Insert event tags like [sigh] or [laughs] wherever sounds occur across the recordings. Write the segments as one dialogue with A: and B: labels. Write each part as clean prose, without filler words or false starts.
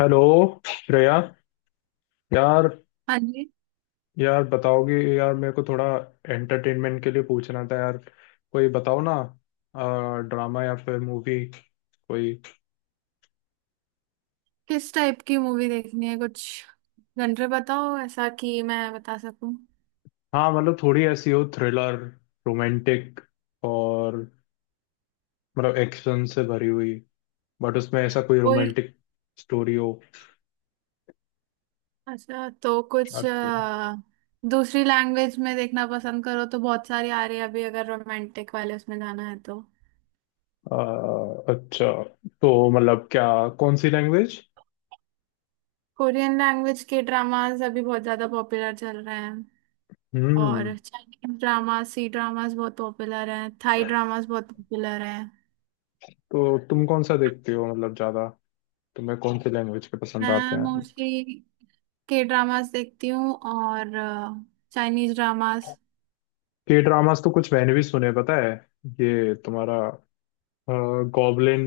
A: Hello Shreya यार।
B: हाँ जी।
A: यार बताओगी यार मेरे को थोड़ा एंटरटेनमेंट के लिए पूछना था यार। कोई बताओ ना। ड्रामा या फिर मूवी कोई।
B: किस टाइप की मूवी देखनी है कुछ? जनरे बताओ ऐसा कि मैं बता सकूं।
A: हाँ मतलब थोड़ी ऐसी हो थ्रिलर रोमांटिक और मतलब एक्शन से भरी हुई बट उसमें ऐसा कोई
B: कोई
A: रोमांटिक स्टोरी हो।
B: अच्छा, तो कुछ
A: अच्छा।
B: दूसरी लैंग्वेज में देखना पसंद करो तो बहुत सारी आ रही है अभी, अगर रोमांटिक वाले उसमें जाना है तो
A: अ, अच्छा तो मतलब क्या कौन सी लैंग्वेज।
B: कोरियन लैंग्वेज के ड्रामास अभी बहुत ज़्यादा पॉपुलर चल रहे हैं।
A: हम्म।
B: और चाइनीज ड्रामा सी ड्रामास बहुत पॉपुलर हैं, थाई ड्रामास बहुत पॉपुलर हैं।
A: तो तुम कौन सा देखते हो मतलब ज्यादा। तुम्हें कौन सी लैंग्वेज के पसंद आते
B: मैं
A: हैं?
B: मोस्टली के ड्रामास देखती हूँ और चाइनीज ड्रामास।
A: के ड्रामास तो कुछ मैंने भी सुने पता है। ये तुम्हारा गॉबलिन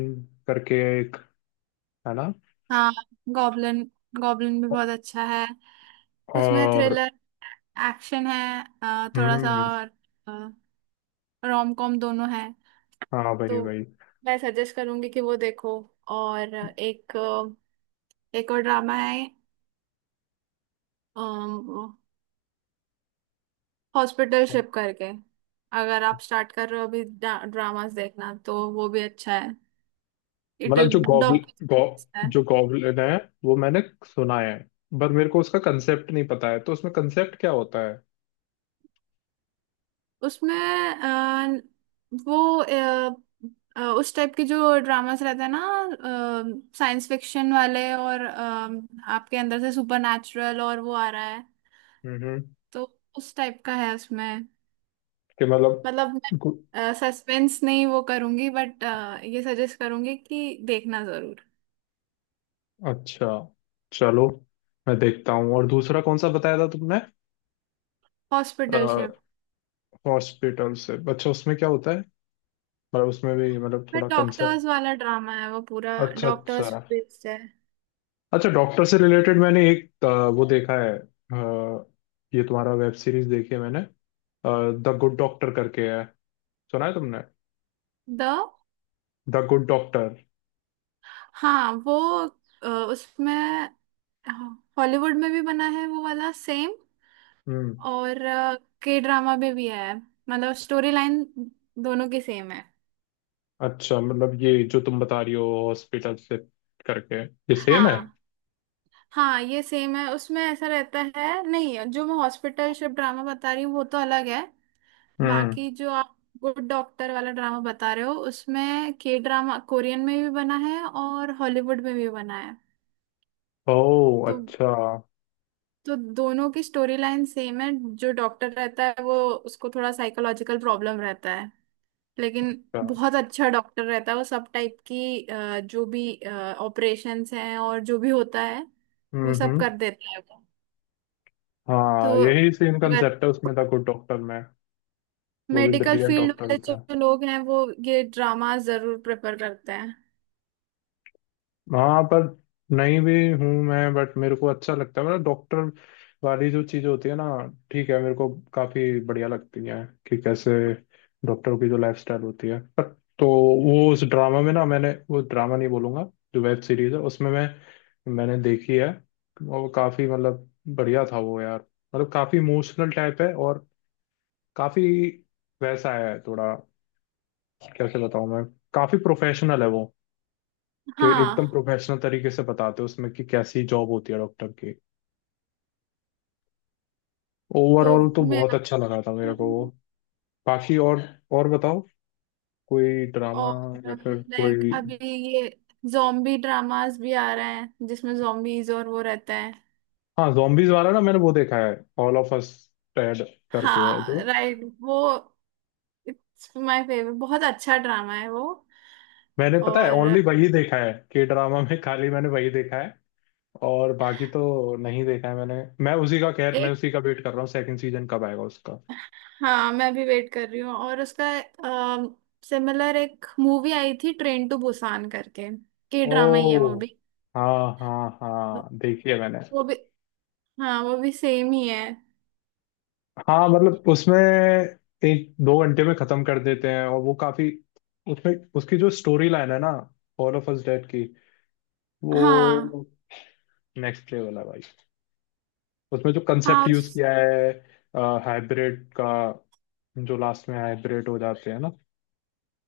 A: करके एक है ना।
B: हाँ, गॉब्लिन, गॉब्लिन भी बहुत अच्छा है। उसमें
A: और।
B: थ्रिलर एक्शन है, थोड़ा सा,
A: हम्म।
B: और रोम कॉम दोनों है।
A: हाँ भाई
B: तो
A: भाई।
B: मैं सजेस्ट करूंगी कि वो देखो। और एक एक और ड्रामा है, हॉस्पिटल शिप करके। अगर आप स्टार्ट कर रहे हो अभी ड्रामास देखना तो वो भी अच्छा है। इट
A: मतलब
B: इज
A: जो गॉबलिन
B: डॉक्टर।
A: जो गॉबलिन है वो मैंने सुना है पर मेरे को उसका कंसेप्ट नहीं पता है तो उसमें कंसेप्ट क्या होता है?
B: उसमें वो उस टाइप के जो ड्रामास रहते हैं ना, साइंस फिक्शन वाले, और आपके अंदर से सुपर नेचुरल और वो आ रहा है।
A: हम्म।
B: तो उस टाइप का है उसमें।
A: कि मतलब
B: मतलब
A: गु-
B: मैं सस्पेंस नहीं वो करूंगी, बट ये सजेस्ट करूंगी कि देखना जरूर।
A: अच्छा। चलो मैं देखता हूँ और दूसरा कौन सा बताया था तुमने।
B: हॉस्पिटलशिप
A: हॉस्पिटल से अच्छा उसमें क्या होता है? मतलब उसमें भी मतलब
B: पर
A: थोड़ा कंसेप्ट।
B: डॉक्टर्स वाला ड्रामा है, वो पूरा
A: अच्छा अच्छा।
B: डॉक्टर्स बेस्ड है।
A: अच्छा डॉक्टर से रिलेटेड मैंने एक वो देखा है ये तुम्हारा वेब सीरीज देखी है मैंने। द गुड डॉक्टर करके है। सुना है तुमने?
B: The
A: the good doctor.
B: हाँ, वो उसमें हाँ, हॉलीवुड में भी बना है वो वाला सेम।
A: हम्म।
B: और के ड्रामा में भी है, मतलब स्टोरी लाइन दोनों की सेम है।
A: अच्छा मतलब ये जो तुम बता रही हो हॉस्पिटल से करके ये सेम है।
B: हाँ, हाँ ये सेम है। उसमें ऐसा रहता है नहीं, जो मैं हॉस्पिटल शिप ड्रामा बता रही हूँ वो तो अलग है।
A: हम्म।
B: बाकी जो आप गुड डॉक्टर वाला ड्रामा बता रहे हो, उसमें के ड्रामा कोरियन में भी बना है और हॉलीवुड में भी बना है।
A: ओह
B: तो
A: अच्छा।
B: तो दोनों की स्टोरी लाइन सेम है। जो डॉक्टर रहता है वो, उसको थोड़ा साइकोलॉजिकल प्रॉब्लम रहता है। लेकिन
A: अच्छा।
B: बहुत अच्छा डॉक्टर रहता है वो, सब टाइप की जो भी ऑपरेशंस हैं और जो भी होता है वो सब
A: हम्म।
B: कर देता है वो। तो
A: हाँ यही सेम
B: अगर
A: कंसेप्ट है उसमें द गुड डॉक्टर में। वो भी
B: मेडिकल
A: ब्रिलियंट
B: फील्ड
A: डॉक्टर
B: वाले
A: होता
B: जो
A: है।
B: लोग हैं, वो ये ड्रामा जरूर प्रेफर करते हैं।
A: हाँ पर नहीं भी हूँ मैं बट मेरे को अच्छा लगता है मतलब डॉक्टर वाली जो चीज़ होती है ना। ठीक है मेरे को काफ़ी बढ़िया लगती है कि कैसे डॉक्टरों की जो लाइफस्टाइल होती है पर। तो वो उस ड्रामा में ना मैंने वो ड्रामा नहीं बोलूँगा जो वेब सीरीज है उसमें मैंने देखी है। और वो काफ़ी मतलब बढ़िया था वो यार। मतलब काफ़ी इमोशनल टाइप है और काफ़ी वैसा है थोड़ा कैसे बताऊँ मैं। काफ़ी प्रोफेशनल है वो कि एकदम
B: हाँ।
A: प्रोफेशनल तरीके से बताते हो उसमें कि कैसी जॉब होती है डॉक्टर की। ओवरऑल
B: तो
A: तो
B: मैं,
A: बहुत अच्छा लगा था मेरे को वो। बाकी और बताओ कोई ड्रामा
B: और
A: या फिर
B: लाइक
A: कोई।
B: अभी ये जॉम्बी ड्रामास भी आ रहे हैं, जिसमें जॉम्बीज और वो रहते हैं।
A: हाँ जॉम्बीज वाला ना मैंने वो देखा है। ऑल ऑफ अस डेड करके है जो
B: हाँ राइट, वो इट्स माय फेवरेट, बहुत अच्छा ड्रामा है वो।
A: मैंने पता है
B: और
A: ओनली वही देखा है के ड्रामा में खाली मैंने वही देखा है। और बाकी तो नहीं देखा है मैंने। मैं उसी का खैर मैं
B: एक,
A: उसी का वेट कर रहा हूँ सेकंड सीजन कब आएगा उसका।
B: हाँ मैं भी वेट कर रही हूँ। और उसका सिमिलर एक मूवी आई थी, ट्रेन टू बुसान करके। के ड्रामा ही है वो
A: ओ
B: भी।
A: हाँ हाँ हाँ देखी है मैंने।
B: वो भी, हाँ वो भी सेम ही है।
A: हाँ मतलब उसमें एक दो घंटे में खत्म कर देते हैं और वो काफी। उसमें उसकी जो स्टोरी लाइन है ना ऑल ऑफ अस डेड की।
B: हाँ,
A: वो नेक्स्ट लेवल है भाई। उसमें जो
B: हाँ,
A: कंसेप्ट यूज
B: उस,
A: किया है हाइब्रिड का जो लास्ट में हाइब्रिड हो जाते हैं ना।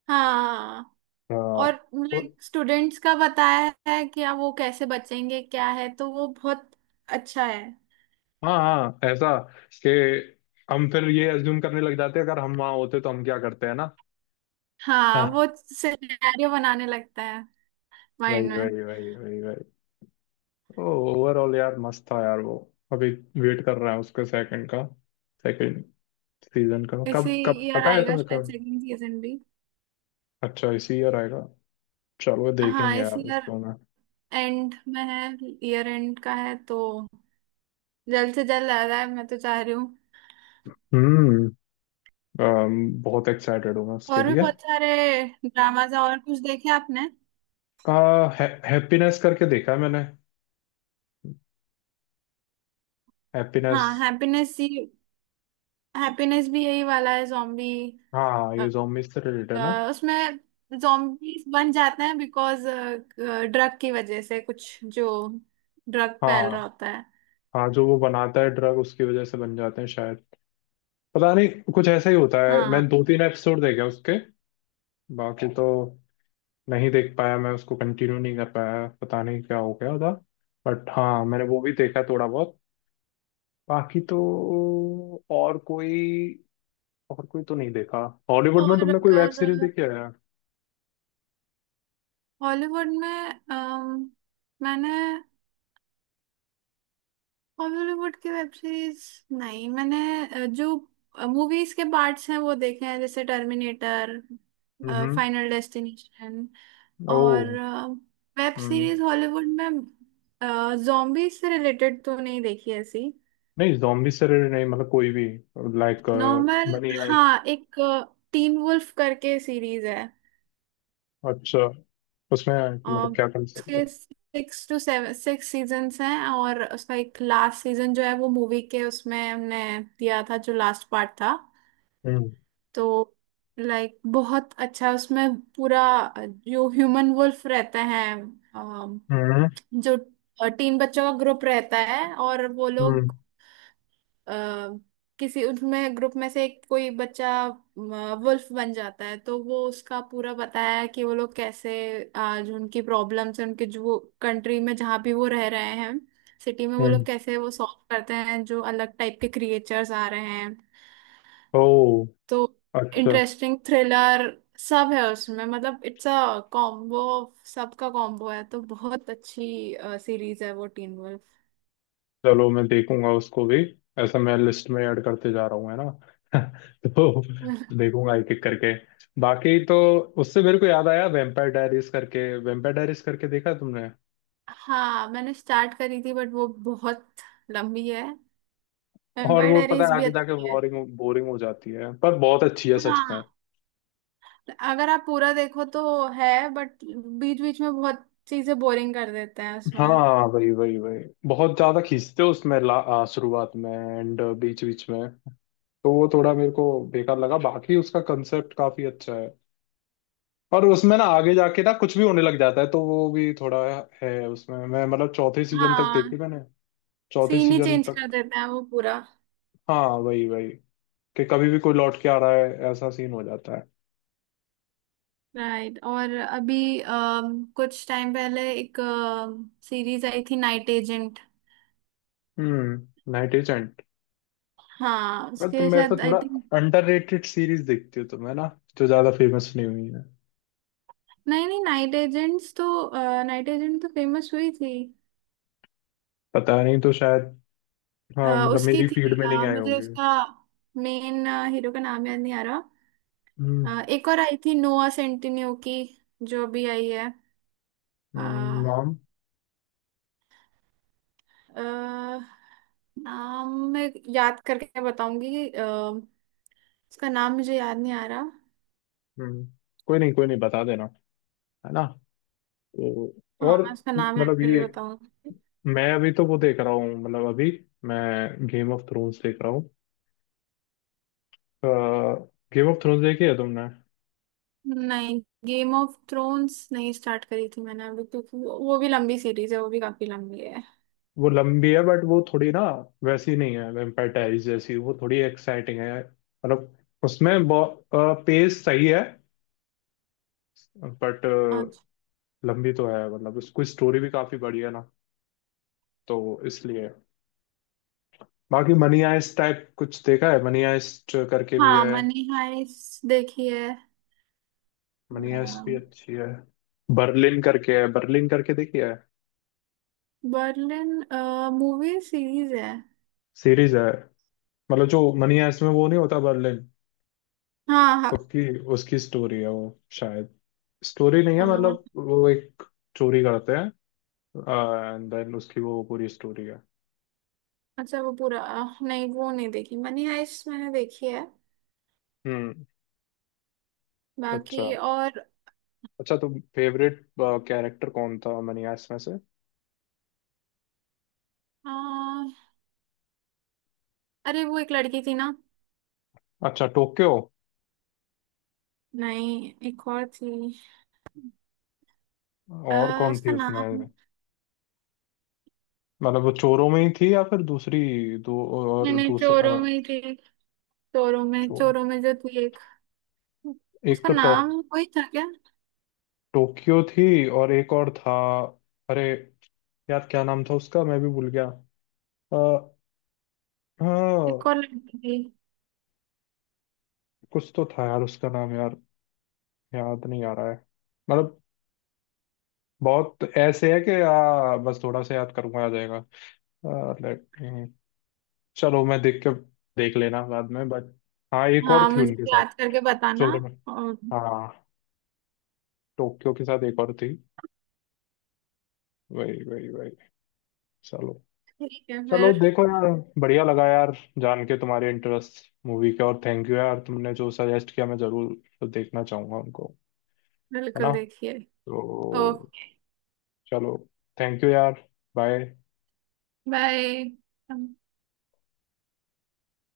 B: हाँ,
A: अ,
B: और
A: और
B: लाइक स्टूडेंट्स का बताया है कि अब वो कैसे बचेंगे क्या है, तो वो बहुत अच्छा है।
A: हाँ हाँ ऐसा कि हम फिर ये अज्यूम करने लग जाते हैं अगर हम वहाँ होते तो हम क्या करते हैं ना [laughs]
B: हाँ
A: हाँ,
B: वो सिनेरियो बनाने लगता है
A: वही
B: माइंड में।
A: वही वही वही वही। ओवरऑल यार मस्त था यार वो। अभी वेट कर रहा है उसके सेकंड सीजन का
B: इसी
A: कब कब
B: ईयर
A: पता है
B: आएगा
A: तुम्हें
B: शायद
A: कब।
B: सेकंड सीजन भी।
A: अच्छा इसी ईयर आएगा। चलो
B: हाँ,
A: देखेंगे
B: इस
A: यार
B: ईयर
A: उसको मैं।
B: एंड में है, ईयर एंड का है, तो जल्द से जल्द आ रहा है, मैं तो चाह रही हूँ।
A: हम्म। बहुत एक्साइटेड हूँ मैं उसके
B: और भी
A: लिए।
B: बहुत सारे ड्रामाज और कुछ देखे आपने?
A: का है, हैप्पीनेस करके देखा है मैंने। हैप्पीनेस।
B: हाँ, हैप्पीनेस ही, हैप्पीनेस भी यही वाला है, जॉम्बी।
A: हाँ ये zombies से रिलेटेड है ना।
B: उसमें जॉम्बीज बन जाते हैं बिकॉज ड्रग की वजह से, कुछ जो ड्रग फैल रहा
A: हाँ
B: होता है।
A: हाँ जो वो बनाता है ड्रग उसकी वजह से बन जाते हैं शायद। पता नहीं। कुछ ऐसा ही होता है मैं
B: हाँ।
A: दो तीन एपिसोड देखे उसके। बाकी तो नहीं देख पाया मैं उसको कंटिन्यू नहीं कर पाया पता नहीं क्या हो गया था। बट हाँ मैंने वो भी देखा थोड़ा बहुत। बाकी तो और कोई और कोई तो नहीं देखा। हॉलीवुड में
B: और
A: तुमने कोई वेब
B: अगर
A: सीरीज देखी है?
B: हॉलीवुड में, अम, मैंने हॉलीवुड की वेब सीरीज नहीं, मैंने जो मूवीज के पार्ट्स हैं वो देखे हैं, जैसे टर्मिनेटर,
A: हम्म।
B: Final destination. और
A: ओ।
B: वेब
A: हम्म।
B: सीरीज हॉलीवुड में जॉम्बी से रिलेटेड तो नहीं देखी ऐसी।
A: नहीं जॉम्बी से related नहीं मतलब कोई भी। लाइक।
B: Normal,
A: money heist.
B: हाँ एक टीन वुल्फ करके सीरीज है।
A: अच्छा उसमें
B: और
A: मतलब क्या कंसेप्ट है?
B: उसके six two seven, six seasons हैं और उसका एक लास्ट सीजन जो है वो मूवी के उसमें हमने दिया था, जो लास्ट पार्ट था।
A: हम्म
B: तो लाइक बहुत अच्छा उसमें पूरा, जो ह्यूमन वुल्फ रहते हैं। अम,
A: हम्म
B: जो तीन बच्चों का ग्रुप रहता है, और वो
A: हम्म
B: लोग अ, किसी, उसमें ग्रुप में से एक कोई बच्चा वुल्फ बन जाता है, तो वो उसका पूरा बताया है कि वो लोग कैसे आज उनकी प्रॉब्लम्स है, उनके जो कंट्री में जहाँ भी वो रह रहे हैं, सिटी में, वो
A: हम्म।
B: लोग कैसे वो सॉल्व करते हैं जो अलग टाइप के क्रिएचर्स आ रहे हैं।
A: ओ
B: तो
A: अच्छा।
B: इंटरेस्टिंग थ्रिलर सब है उसमें, मतलब इट्स अ कॉम्बो, सबका कॉम्बो है, तो बहुत अच्छी सीरीज है वो टीन वुल्फ।
A: चलो मैं देखूंगा उसको भी। ऐसा मैं लिस्ट में ऐड करते जा रहा हूँ है ना [laughs] तो देखूंगा एक एक करके। बाकी तो उससे मेरे को याद आया वेम्पायर डायरीज करके देखा है तुमने।
B: हाँ मैंने स्टार्ट करी थी बट वो बहुत लंबी है।
A: और
B: वेम्पायर
A: वो पता
B: डायरीज
A: है
B: भी
A: आगे जाके
B: अच्छी है।
A: बोरिंग बोरिंग हो जाती है पर बहुत अच्छी है सच में।
B: हाँ अगर आप पूरा देखो तो है, बट बीच बीच में बहुत चीजें बोरिंग कर देते हैं उसमें।
A: हाँ वही वही वही। बहुत ज्यादा खींचते हो उसमें शुरुआत में एंड बीच बीच में तो वो थोड़ा मेरे को बेकार लगा बाकी उसका कंसेप्ट काफी अच्छा है। और उसमें ना आगे जाके ना कुछ भी होने लग जाता है तो वो भी थोड़ा है उसमें मैं मतलब चौथे सीजन तक देखी
B: हाँ,
A: मैंने। चौथे
B: सीन ही
A: सीजन
B: चेंज
A: तक।
B: कर देते हैं वो पूरा।
A: हाँ वही वही। कि कभी भी कोई लौट के आ रहा है ऐसा सीन हो जाता है।
B: राइट, और अभी कुछ टाइम पहले एक सीरीज आई थी, नाइट एजेंट।
A: Night Agent.
B: हाँ
A: पर
B: उसके
A: तुम ऐसा
B: शायद आई
A: थोड़ा
B: थिंक।
A: अंडररेटेड सीरीज देखती हो तुम है ना जो ज्यादा फेमस नहीं हुई है।
B: नहीं, नहीं, नाइट एजेंट्स तो, नाइट एजेंट तो फेमस हुई थी।
A: पता नहीं तो शायद। हाँ मतलब
B: उसकी
A: मेरी फील्ड
B: थी,
A: में नहीं आए
B: मुझे
A: होंगे।
B: उसका मेन हीरो का नाम याद नहीं आ रहा।
A: हम्म।
B: एक और आई थी, नोआ सेंटिन्यू की जो भी आई है। अ,
A: नाम।
B: अ, नाम मैं याद करके बताऊंगी, उसका नाम मुझे याद नहीं आ रहा।
A: हम्म। कोई नहीं बता देना। है ना। तो। और
B: हाँ, उसका नाम याद
A: मतलब
B: करके
A: ये
B: बताऊंगी।
A: मैं अभी तो वो देख रहा हूँ मतलब अभी मैं गेम ऑफ थ्रोन्स देख रहा हूँ। गेम ऑफ थ्रोन्स देखी है तुमने?
B: नहीं, गेम ऑफ थ्रोन्स नहीं स्टार्ट करी थी मैंने अभी, क्योंकि वो भी लंबी सीरीज है, वो भी काफी लंबी है।
A: वो लंबी है बट वो थोड़ी ना वैसी नहीं है वैम्पायर डायरीज जैसी वो थोड़ी एक्साइटिंग है मतलब उसमें पेस सही है बट
B: अच्छा।
A: लंबी तो है मतलब उसकी स्टोरी भी काफी बड़ी है ना तो इसलिए। बाकी मनी हाइस्ट टाइप कुछ देखा है मनी हाइस्ट करके भी
B: हाँ
A: है।
B: मनी हाइस्ट देखी
A: मनी
B: है।
A: हाइस्ट भी अच्छी है। बर्लिन करके देखी है।
B: बर्लिन मूवी सीरीज है।
A: सीरीज है मतलब जो मनी हाइस्ट में वो नहीं होता बर्लिन
B: हाँ, हाँ,
A: उसकी उसकी स्टोरी है वो शायद स्टोरी नहीं है
B: अ,
A: मतलब वो एक चोरी करते हैं एंड देन उसकी वो पूरी स्टोरी है।
B: अच्छा वो पूरा नहीं वो नहीं देखी, मनी हाइस्ट मैंने देखी है।
A: हम्म।
B: बाकी
A: अच्छा
B: और
A: अच्छा तो फेवरेट कैरेक्टर कौन था मनी हाइस्ट में से?
B: अ, अरे वो एक लड़की थी ना।
A: अच्छा टोक्यो।
B: नहीं एक और थी,
A: और कौन थी
B: उसका नाम।
A: उसमें? मतलब वो चोरों में ही थी या फिर दूसरी दो
B: नहीं,
A: और
B: नहीं,
A: दूसरा
B: चोरों में ही थी, चोरों में,
A: चोर।
B: चोरों में जो थी एक,
A: एक
B: उसका
A: तो
B: नाम वही था क्या?
A: टोक्यो थी और एक और था। अरे यार क्या नाम था उसका मैं भी भूल गया। आ,
B: एक
A: हाँ
B: और लड़की थी।
A: कुछ तो था यार उसका नाम यार याद नहीं आ रहा है। मतलब बहुत ऐसे है कि बस थोड़ा सा याद करूंगा आ जाएगा। आ, let me- चलो मैं देख के देख लेना बाद में बट। हाँ एक और
B: हाँ
A: थी
B: मुझे
A: उनके साथ
B: याद करके बताना।
A: शोरूम में।
B: और
A: हाँ टोक्यो के साथ एक और थी। वही वही वही। चलो।
B: ठीक है
A: चलो
B: फिर।
A: देखो यार। बढ़िया लगा यार जान के तुम्हारे इंटरेस्ट मूवी के और थैंक यू यार तुमने जो सजेस्ट किया मैं जरूर देखना चाहूंगा उनको। है ना।
B: बिल्कुल देखिए।
A: तो।
B: ओके।
A: चलो। थैंक यू यार। बाय।
B: बाय।